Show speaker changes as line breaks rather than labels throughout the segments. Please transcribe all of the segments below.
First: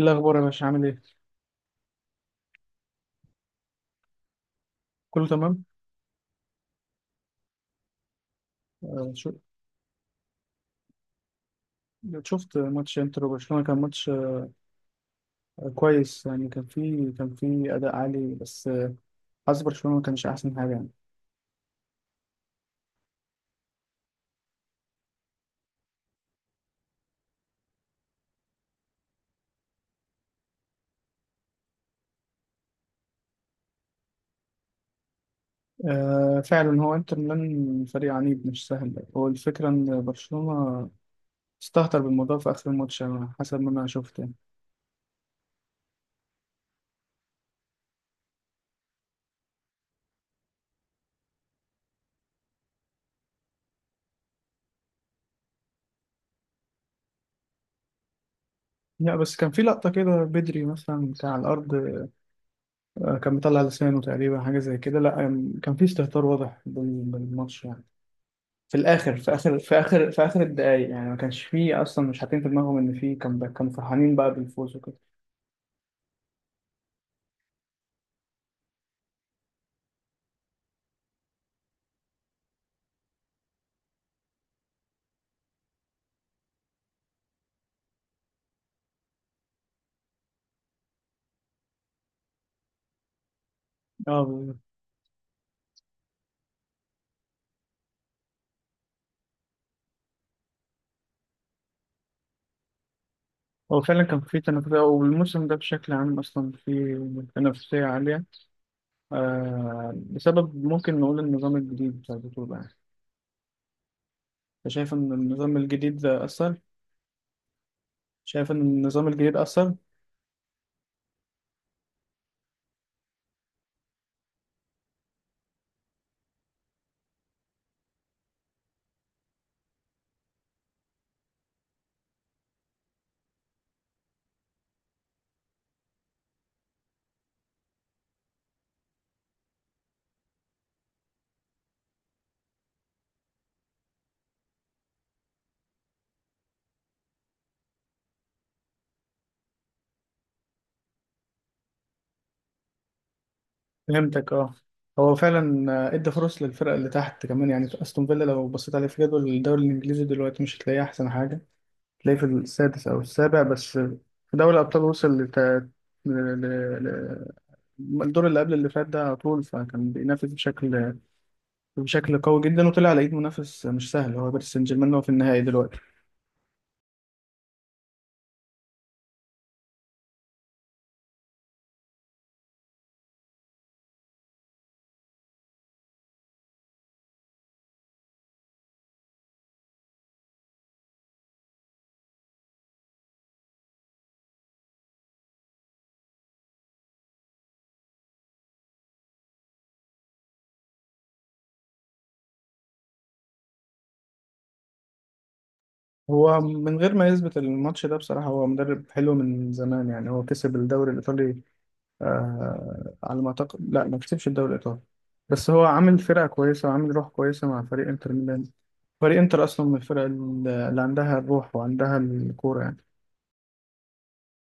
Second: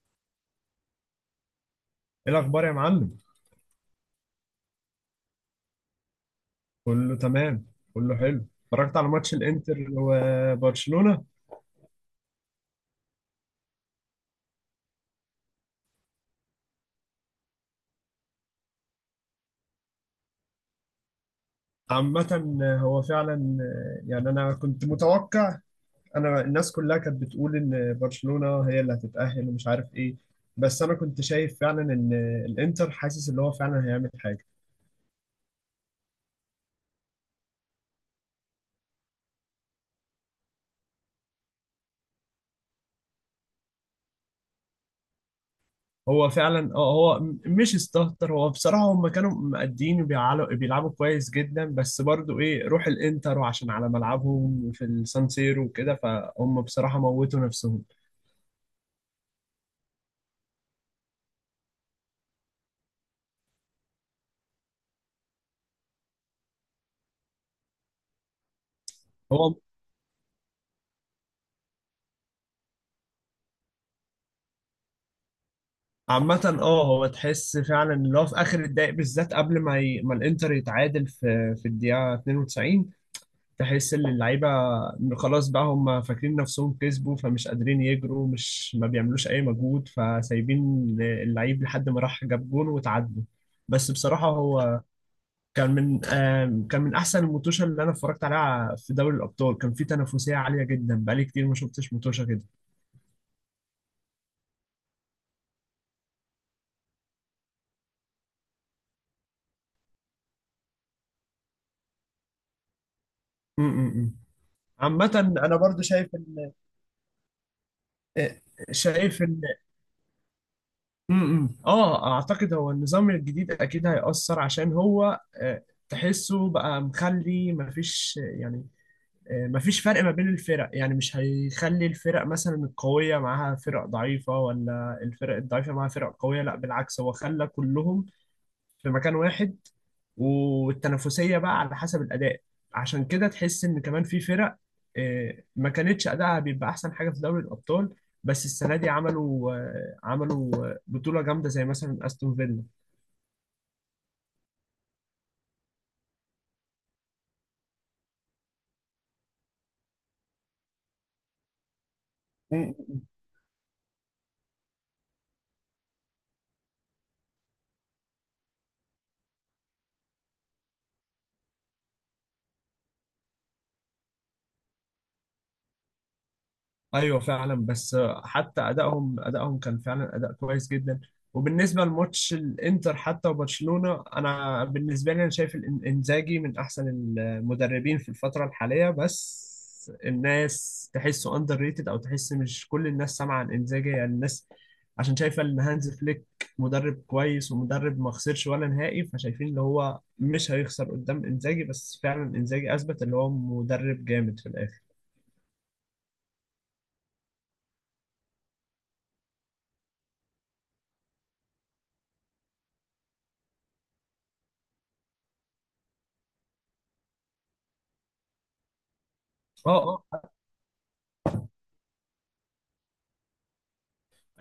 إيه الأخبار يا باشا عامل إيه؟
ايه الاخبار يا معلم.
كله تمام؟
كله تمام. كله حلو، اتفرجت على
آه، شو-
ماتش الانتر وبرشلونة.
شفت ماتش إنتر وبرشلونة، كان ماتش كويس يعني. كان فيه أداء عالي، بس حظ برشلونة ما كانش أحسن حاجة يعني.
عامة هو فعلا. يعني انا كنت متوقع، الناس كلها كانت بتقول ان برشلونة هي اللي هتتأهل ومش عارف ايه. بس انا كنت شايف فعلا ان الانتر حاسس ان هو فعلا هيعمل حاجة.
آه، فعلا هو إنتر ميلان فريق عنيد مش سهل. هو الفكرة إن برشلونة استهتر بالموضوع في آخر الماتش على حسب ما أنا شفت يعني.
هو فعلا، هو مش استهتر. هو بصراحة هم كانوا مقدين وبيعلوا- بيلعبوا كويس جدا، بس برضو ايه روح الانتر، وعشان على ملعبهم في السان سيرو وكده، فهم بصراحة موتوا نفسهم.
لا بس كان في لقطة كده بدري، مثلا كان على الأرض، آه، كان مطلع لسانه تقريبا، حاجة زي كده. لا آه، كان في استهتار واضح بالماتش يعني، في الاخر، في
هو
اخر في اخر في اخر الدقايق يعني، ما كانش فيه اصلا، مش حاطين في دماغهم ان فيه، كان كانوا فرحانين بقى بالفوز وكده.
عامة، هو تحس فعلا اللي هو في اخر الدقايق بالذات قبل ما الانتر يتعادل في الدقيقة 92. تحس ان اللعيبة خلاص بقى، هم فاكرين نفسهم كسبوا فمش قادرين يجروا، مش ما بيعملوش اي مجهود، فسايبين اللعيب لحد ما راح جاب جون وتعادلوا. بس
اه،
بصراحة
بالظبط.
هو كان من كان من احسن الموتوشة اللي انا اتفرجت عليها في دوري الابطال. كان في تنافسية عالية جدا، بقالي كتير ما شفتش موتوشة كده.
هو فعلا كان فيه تنافسية، والموسم ده بشكل عام أصلا فيه تنافسية عالية. آه، بسبب ممكن نقول النظام الجديد بتاع البطولة يعني.
م- م- م.
أنت شايف إن
عامة أنا
النظام
برضو
الجديد
شايف،
ده أثر؟
آه،
شايف إن النظام
شايف
الجديد
ان
أثر؟
م- م. اه اعتقد هو النظام الجديد اكيد هيأثر، عشان هو تحسه بقى مخلي مفيش، يعني مفيش فرق ما بين الفرق، يعني مش هيخلي الفرق مثلا القوية معاها فرق ضعيفة، ولا الفرق الضعيفة معاها فرق قوية، لا بالعكس هو خلى كلهم في مكان واحد، والتنافسية بقى على حسب الأداء. عشان كده تحس إن كمان في فرق ما كانتش أداءها بيبقى أحسن حاجة في دوري الأبطال، بس السنة دي عملوا بطولة جامدة زي مثلا أستون
فهمتك، أه. هو فعلا آه، ادى فرص للفرق اللي تحت كمان يعني. أستون فيلا لو بصيت عليه في جدول الدوري الإنجليزي دلوقتي، مش هتلاقيه أحسن حاجة، تلاقيه في
فيلا.
السادس أو السابع، بس في دوري الأبطال وصل لت... ل... ل... ل... الدور اللي قبل اللي فات ده على طول، فكان بينافس بشكل قوي جدا، وطلع على إيد منافس مش سهل هو باريس سان جيرمان، هو في النهائي دلوقتي.
ايوه فعلا بس، حتى ادائهم كان فعلا اداء كويس جدا. وبالنسبه لماتش الانتر حتى وبرشلونه، انا بالنسبه لي انا شايف انزاجي من احسن المدربين في الفتره الحاليه، بس الناس تحسه اندر ريتد، او تحس مش كل الناس سامعه عن انزاجي، يعني الناس عشان شايفه ان هانز فليك مدرب كويس ومدرب ما خسرش ولا نهائي، فشايفين ان هو مش هيخسر قدام انزاجي، بس فعلا انزاجي اثبت ان هو مدرب جامد في الاخر.
هو من غير ما يثبت الماتش ده بصراحة، هو مدرب حلو من زمان يعني. هو كسب الدوري الإيطالي، آه على ما أعتقد. لا، ما كسبش الدوري الإيطالي، بس هو عامل فرقة كويسة وعامل روح كويسة مع فريق إنتر ميلان. فريق إنتر أصلا من الفرق
اه
اللي عندها الروح وعندها الكورة يعني.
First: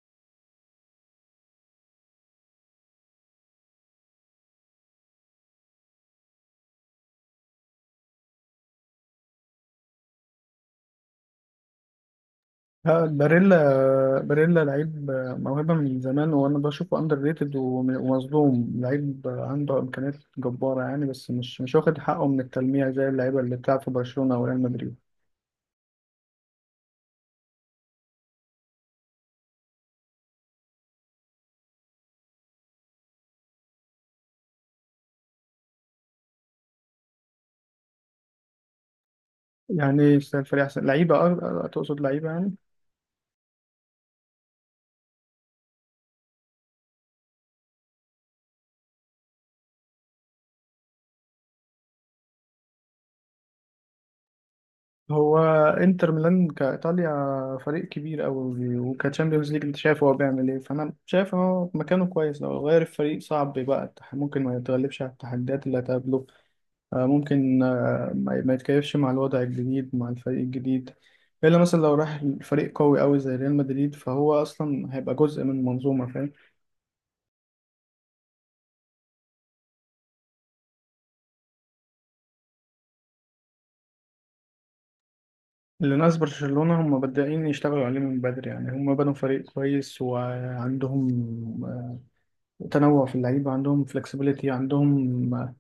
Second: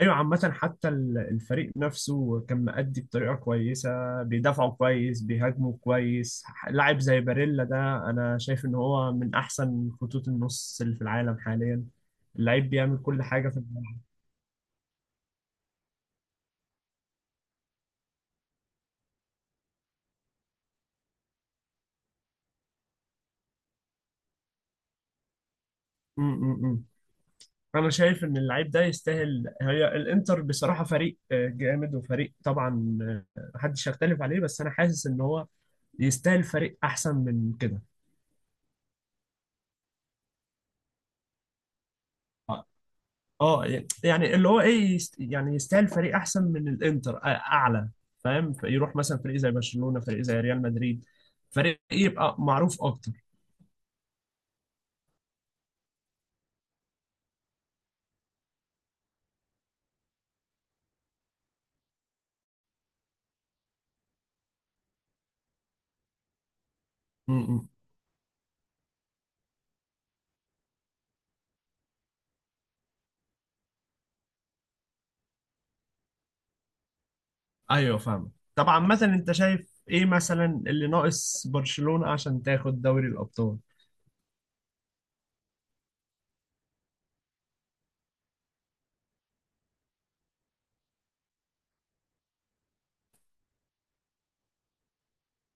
ايوه عامة، حتى الفريق نفسه كان مأدي بطريقة كويسة، بيدافعوا كويس، بيهاجموا كويس. لاعب زي باريلا ده، انا شايف ان هو من احسن خطوط النص اللي في العالم حاليا، اللعيب بيعمل
لا،
كل حاجة
باريلا،
في الملعب.
باريلا لعيب موهبة من زمان، وأنا بشوفه أندر ريتد ومظلوم. لعيب عنده إمكانيات جبارة يعني، بس مش واخد حقه من التلميع زي اللعيبة اللي بتلعب في برشلونة أو ريال مدريد.
م- م- م. انا شايف ان اللعيب ده يستاهل. هي الانتر بصراحة فريق جامد، وفريق طبعا محدش يختلف عليه، بس انا حاسس ان هو يستاهل فريق احسن من كده.
يعني يستاهل فريق أحسن لعيبة، أه أه، تقصد لعيبة يعني.
اه، يعني اللي هو ايه، يعني يستاهل فريق احسن من الانتر، اعلى، فاهم، يروح مثلا فريق زي برشلونة، فريق زي ريال مدريد، فريق يبقى معروف اكتر.
هو إنتر ميلان كإيطاليا فريق كبير أوي، وكتشامبيونز ليج أنت شايف هو بيعمل إيه. فأنا شايف إن هو مكانه كويس، لو غير الفريق صعب بقى ممكن ما يتغلبش على التحديات اللي هتقابله،
م-
ممكن
م.
ما يتكيفش مع الوضع الجديد، مع الفريق الجديد، إلا مثلا لو راح فريق قوي أوي زي ريال مدريد، فهو أصلا هيبقى جزء من منظومة، فاهم.
ايوه فاهم طبعا. مثلا انت شايف ايه مثلا اللي ناقص برشلونة عشان تاخد دوري الابطال؟
اللي ناس برشلونة هم بادئين يشتغلوا عليه من بدري يعني، هم بنوا فريق كويس، وعندهم آه، تنوع في اللعيبة، عندهم فlexibility، عندهم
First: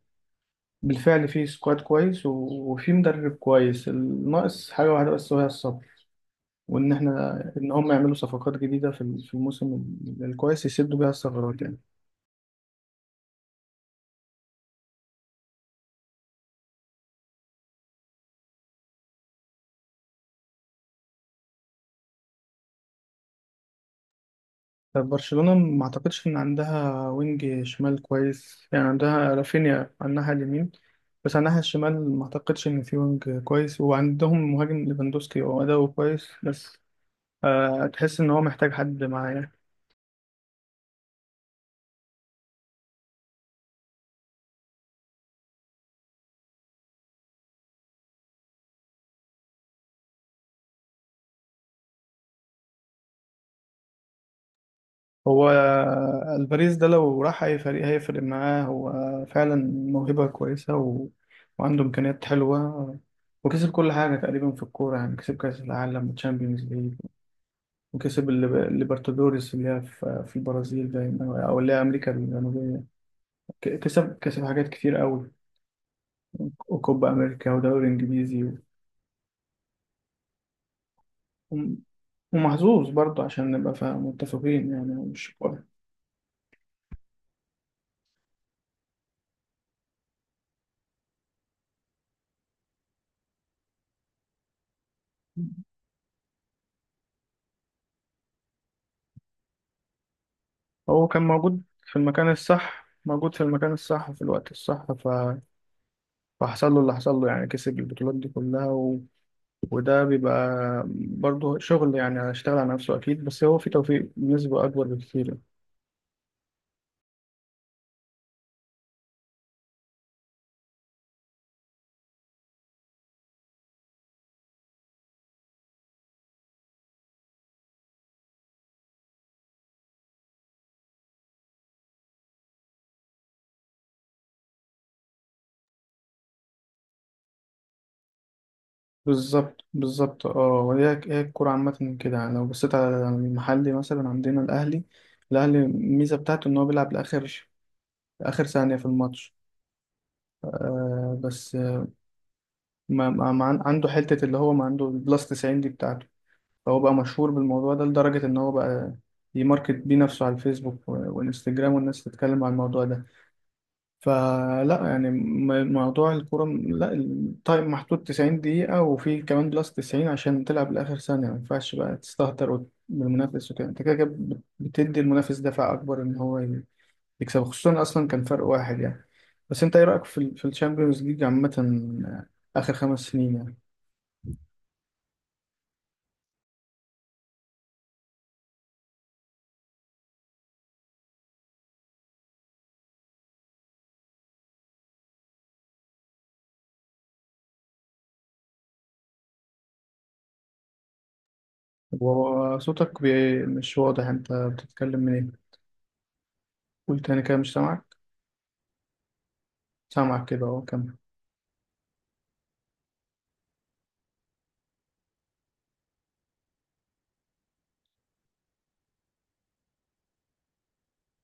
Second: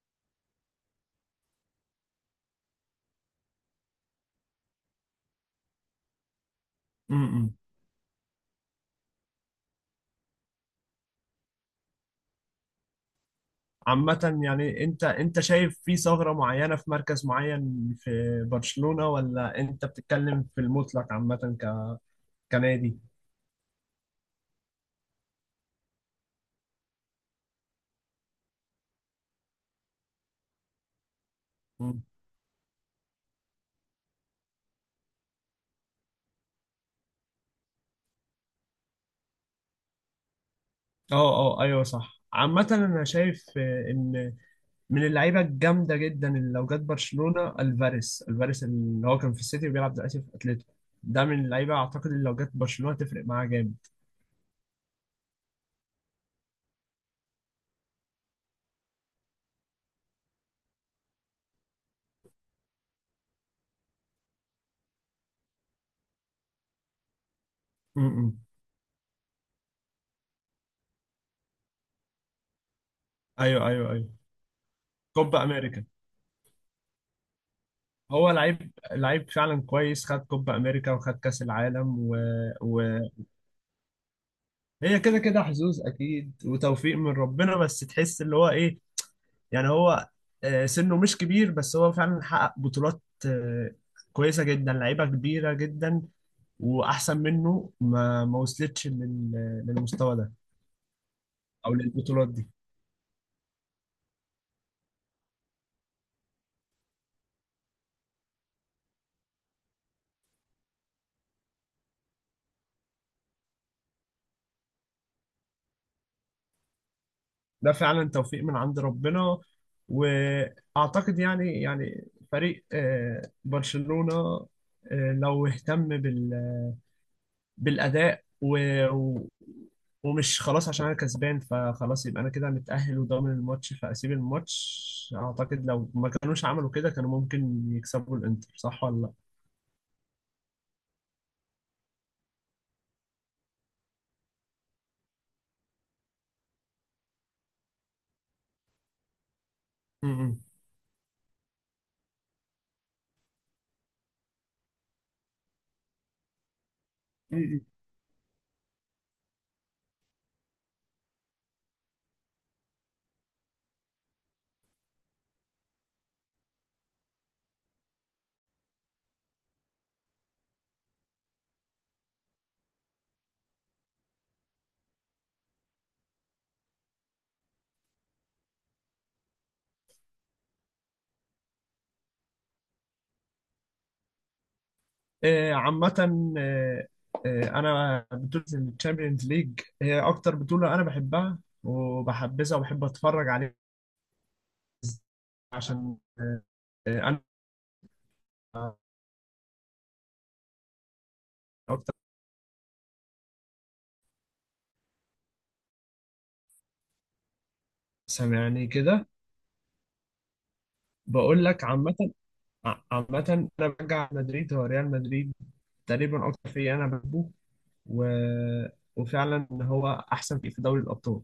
بالفعل في سكواد كويس، وفي مدرب كويس. الناقص حاجة واحدة بس، وهي الصبر، وإن
م-
إحنا،
م.
إن هم يعملوا صفقات جديدة في الموسم الكويس، يسدوا بيها الثغرات يعني.
عامة يعني انت شايف في ثغرة معينة في مركز معين في برشلونة، ولا انت بتتكلم في المطلق عامة كنادي؟
طب برشلونة ما اعتقدش ان عندها وينج شمال كويس يعني، عندها رافينيا على الناحية اليمين، بس على الناحية الشمال ما اعتقدش ان في وينج كويس، وعندهم مهاجم ليفاندوسكي، هو اداؤه كويس، بس تحس ان هو محتاج حد معاه يعني.
اه اه ايوه صح. عامة انا شايف ان من اللعيبة الجامدة جدا اللي لو جت برشلونة الفاريس، اللي هو كان في السيتي وبيلعب دلوقتي في اتلتيكو، ده من اللعيبة اعتقد اللي لو جت برشلونة تفرق معاه جامد.
هو الباريس ده لو راح اي فريق هيفرق معاه، هو فعلا موهبة كويسة، وعنده امكانيات حلوة، وكسب كل حاجة تقريبا في الكورة يعني، كسب كأس العالم وتشامبيونز ليج،
م-
وكسب
م.
الليبرتادوريس اللي هي في البرازيل دايما، او اللي هي امريكا الجنوبيه.
ايوه
ك-
ايوه ايوه.
كسب كسب حاجات كتير قوي،
كوبا امريكا.
وكوبا امريكا ودوري
هو
انجليزي،
لعيب، لعيب فعلا كويس، خد كوبا امريكا وخد كاس
و-
العالم
ومحظوظ
و...
برضه، عشان نبقى متفقين يعني،
هي
هو
كده
مش،
كده حظوظ اكيد وتوفيق من ربنا، بس تحس اللي هو ايه، يعني هو سنه مش كبير، بس هو فعلا حقق بطولات كويسة جدا، لعيبة كبيرة جدا، وأحسن منه ما ما وصلتش للمستوى ده،
هو كان موجود
أو
في
للبطولات
المكان
دي.
الصح، موجود في المكان الصح وفي الوقت الصح، فحصل له اللي حصل له يعني، كسب البطولات دي كلها، وده بيبقى برضه شغل يعني، هيشتغل على نفسه أكيد، بس هو في توفيق بنسبة أكبر بكتير.
ده فعلا توفيق من عند ربنا. وأعتقد يعني فريق برشلونة، لو اهتم بالاداء و... ومش خلاص عشان انا كسبان فخلاص يبقى انا كده متاهل وضامن الماتش فاسيب الماتش. اعتقد لو ما كانوش عملوا كده كانوا ممكن يكسبوا الانتر، صح ولا لا؟
بالظبط، بالظبط. اه، هي هي الكورة عامة كده يعني. لو بصيت على المحلي مثلا عندنا الأهلي، الأهلي الميزة بتاعته إن هو بيلعب لآخر، آخر ثانية في الماتش.
م- م.
آه، بس آه، ما, ما ما عن- عنده حتة اللي هو ما عنده البلس 90 دي بتاعته، فهو بقى مشهور
م- م.
بالموضوع ده لدرجة إن هو بقى يماركت بيه نفسه على الفيسبوك وإنستجرام، والناس تتكلم عن الموضوع ده. فلا يعني موضوع الكورة، لا التايم محدود 90 دقيقة، وفي كمان بلس 90 عشان تلعب لآخر ثانية. ما ينفعش بقى تستهتر بالمنافس وكده، انت كده بتدي المنافس دفع أكبر إن هو يكسب، خصوصا أصلا كان فرق واحد يعني. بس أنت إيه رأيك في في الشامبيونز ليج عامة، آخر 5 سنين يعني؟
آه، عامه، آه، انا بطوله الشامبيونز ليج هي اكتر بطوله انا بحبها وبحبذها وبحب اتفرج عليها. عشان انا اكتر.
وصوتك مش واضح، أنت بتتكلم من إيه؟ قول تاني كده، مش سامعك.
سامعني كده.
سامعك كده أهو، كمل.
بقول لك عامه، عامه انا بشجع مدريد، هو ريال مدريد تقريبا اكتر فريق انا بحبه. و... وفعلا هو احسن فريق في دوري الابطال.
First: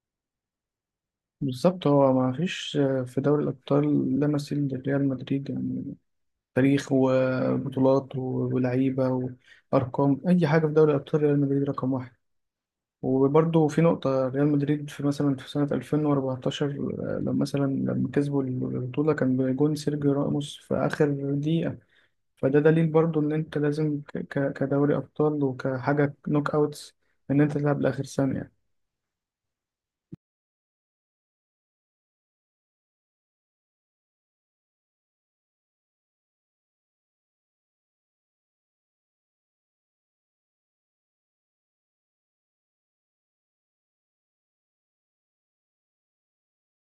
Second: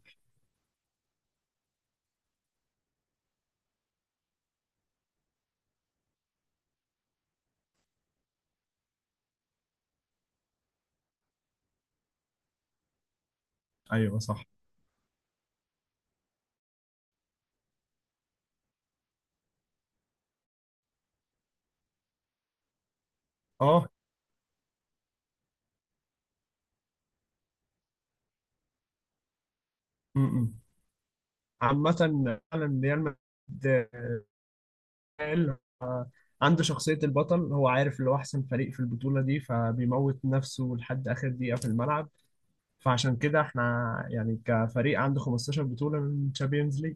بالظبط، هو ما فيش في دوري الأبطال لا مثيل لريال مدريد يعني، تاريخ وبطولات ولعيبة وأرقام، أي حاجة في دوري الأبطال ريال مدريد رقم واحد. وبرضه في
ايوه
نقطة،
صح.
ريال مدريد في مثلا في سنة 2014، آه، لما مثلا لما كسبوا البطولة كان بجون سيرجيو راموس في آخر دقيقة، فده دليل برضه إن أنت
اه
لازم كدوري أبطال وكحاجة نوك أوتس، إن أنت تلعب لآخر ثانية.
م- م. عامة فعلا ريال مدريد، آه، آه، عنده شخصية البطل، هو عارف اللي هو أحسن فريق في البطولة دي، فبيموت نفسه لحد آخر دقيقة في الملعب. فعشان كده احنا، يعني كفريق عنده 15 بطولة من تشامبيونز ليج.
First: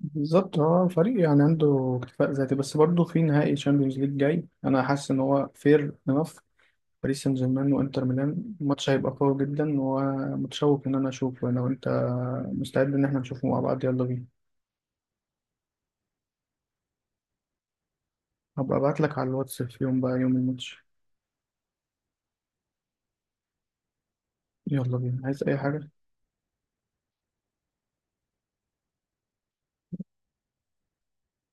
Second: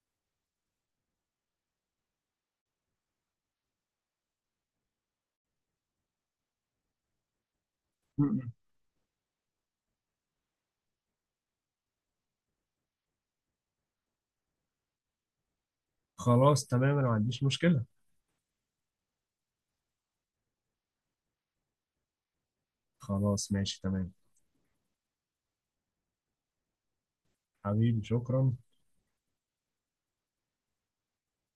بالظبط، هو فريق يعني عنده اكتفاء ذاتي، بس برضه في نهائي تشامبيونز ليج جاي، انا حاسس ان هو فير انف. باريس سان جيرمان وانتر
م- م.
ميلان، الماتش هيبقى قوي جدا، ومتشوق ان انا اشوفه، لو انت مستعد ان احنا نشوفه مع بعض، يلا بينا.
خلاص تمام أنا ما عنديش مشكلة.
هبقى ابعت لك على الواتس في يوم، بقى يوم الماتش.
خلاص ماشي تمام.
يلا بينا، عايز اي حاجة؟
حبيبي شكرا.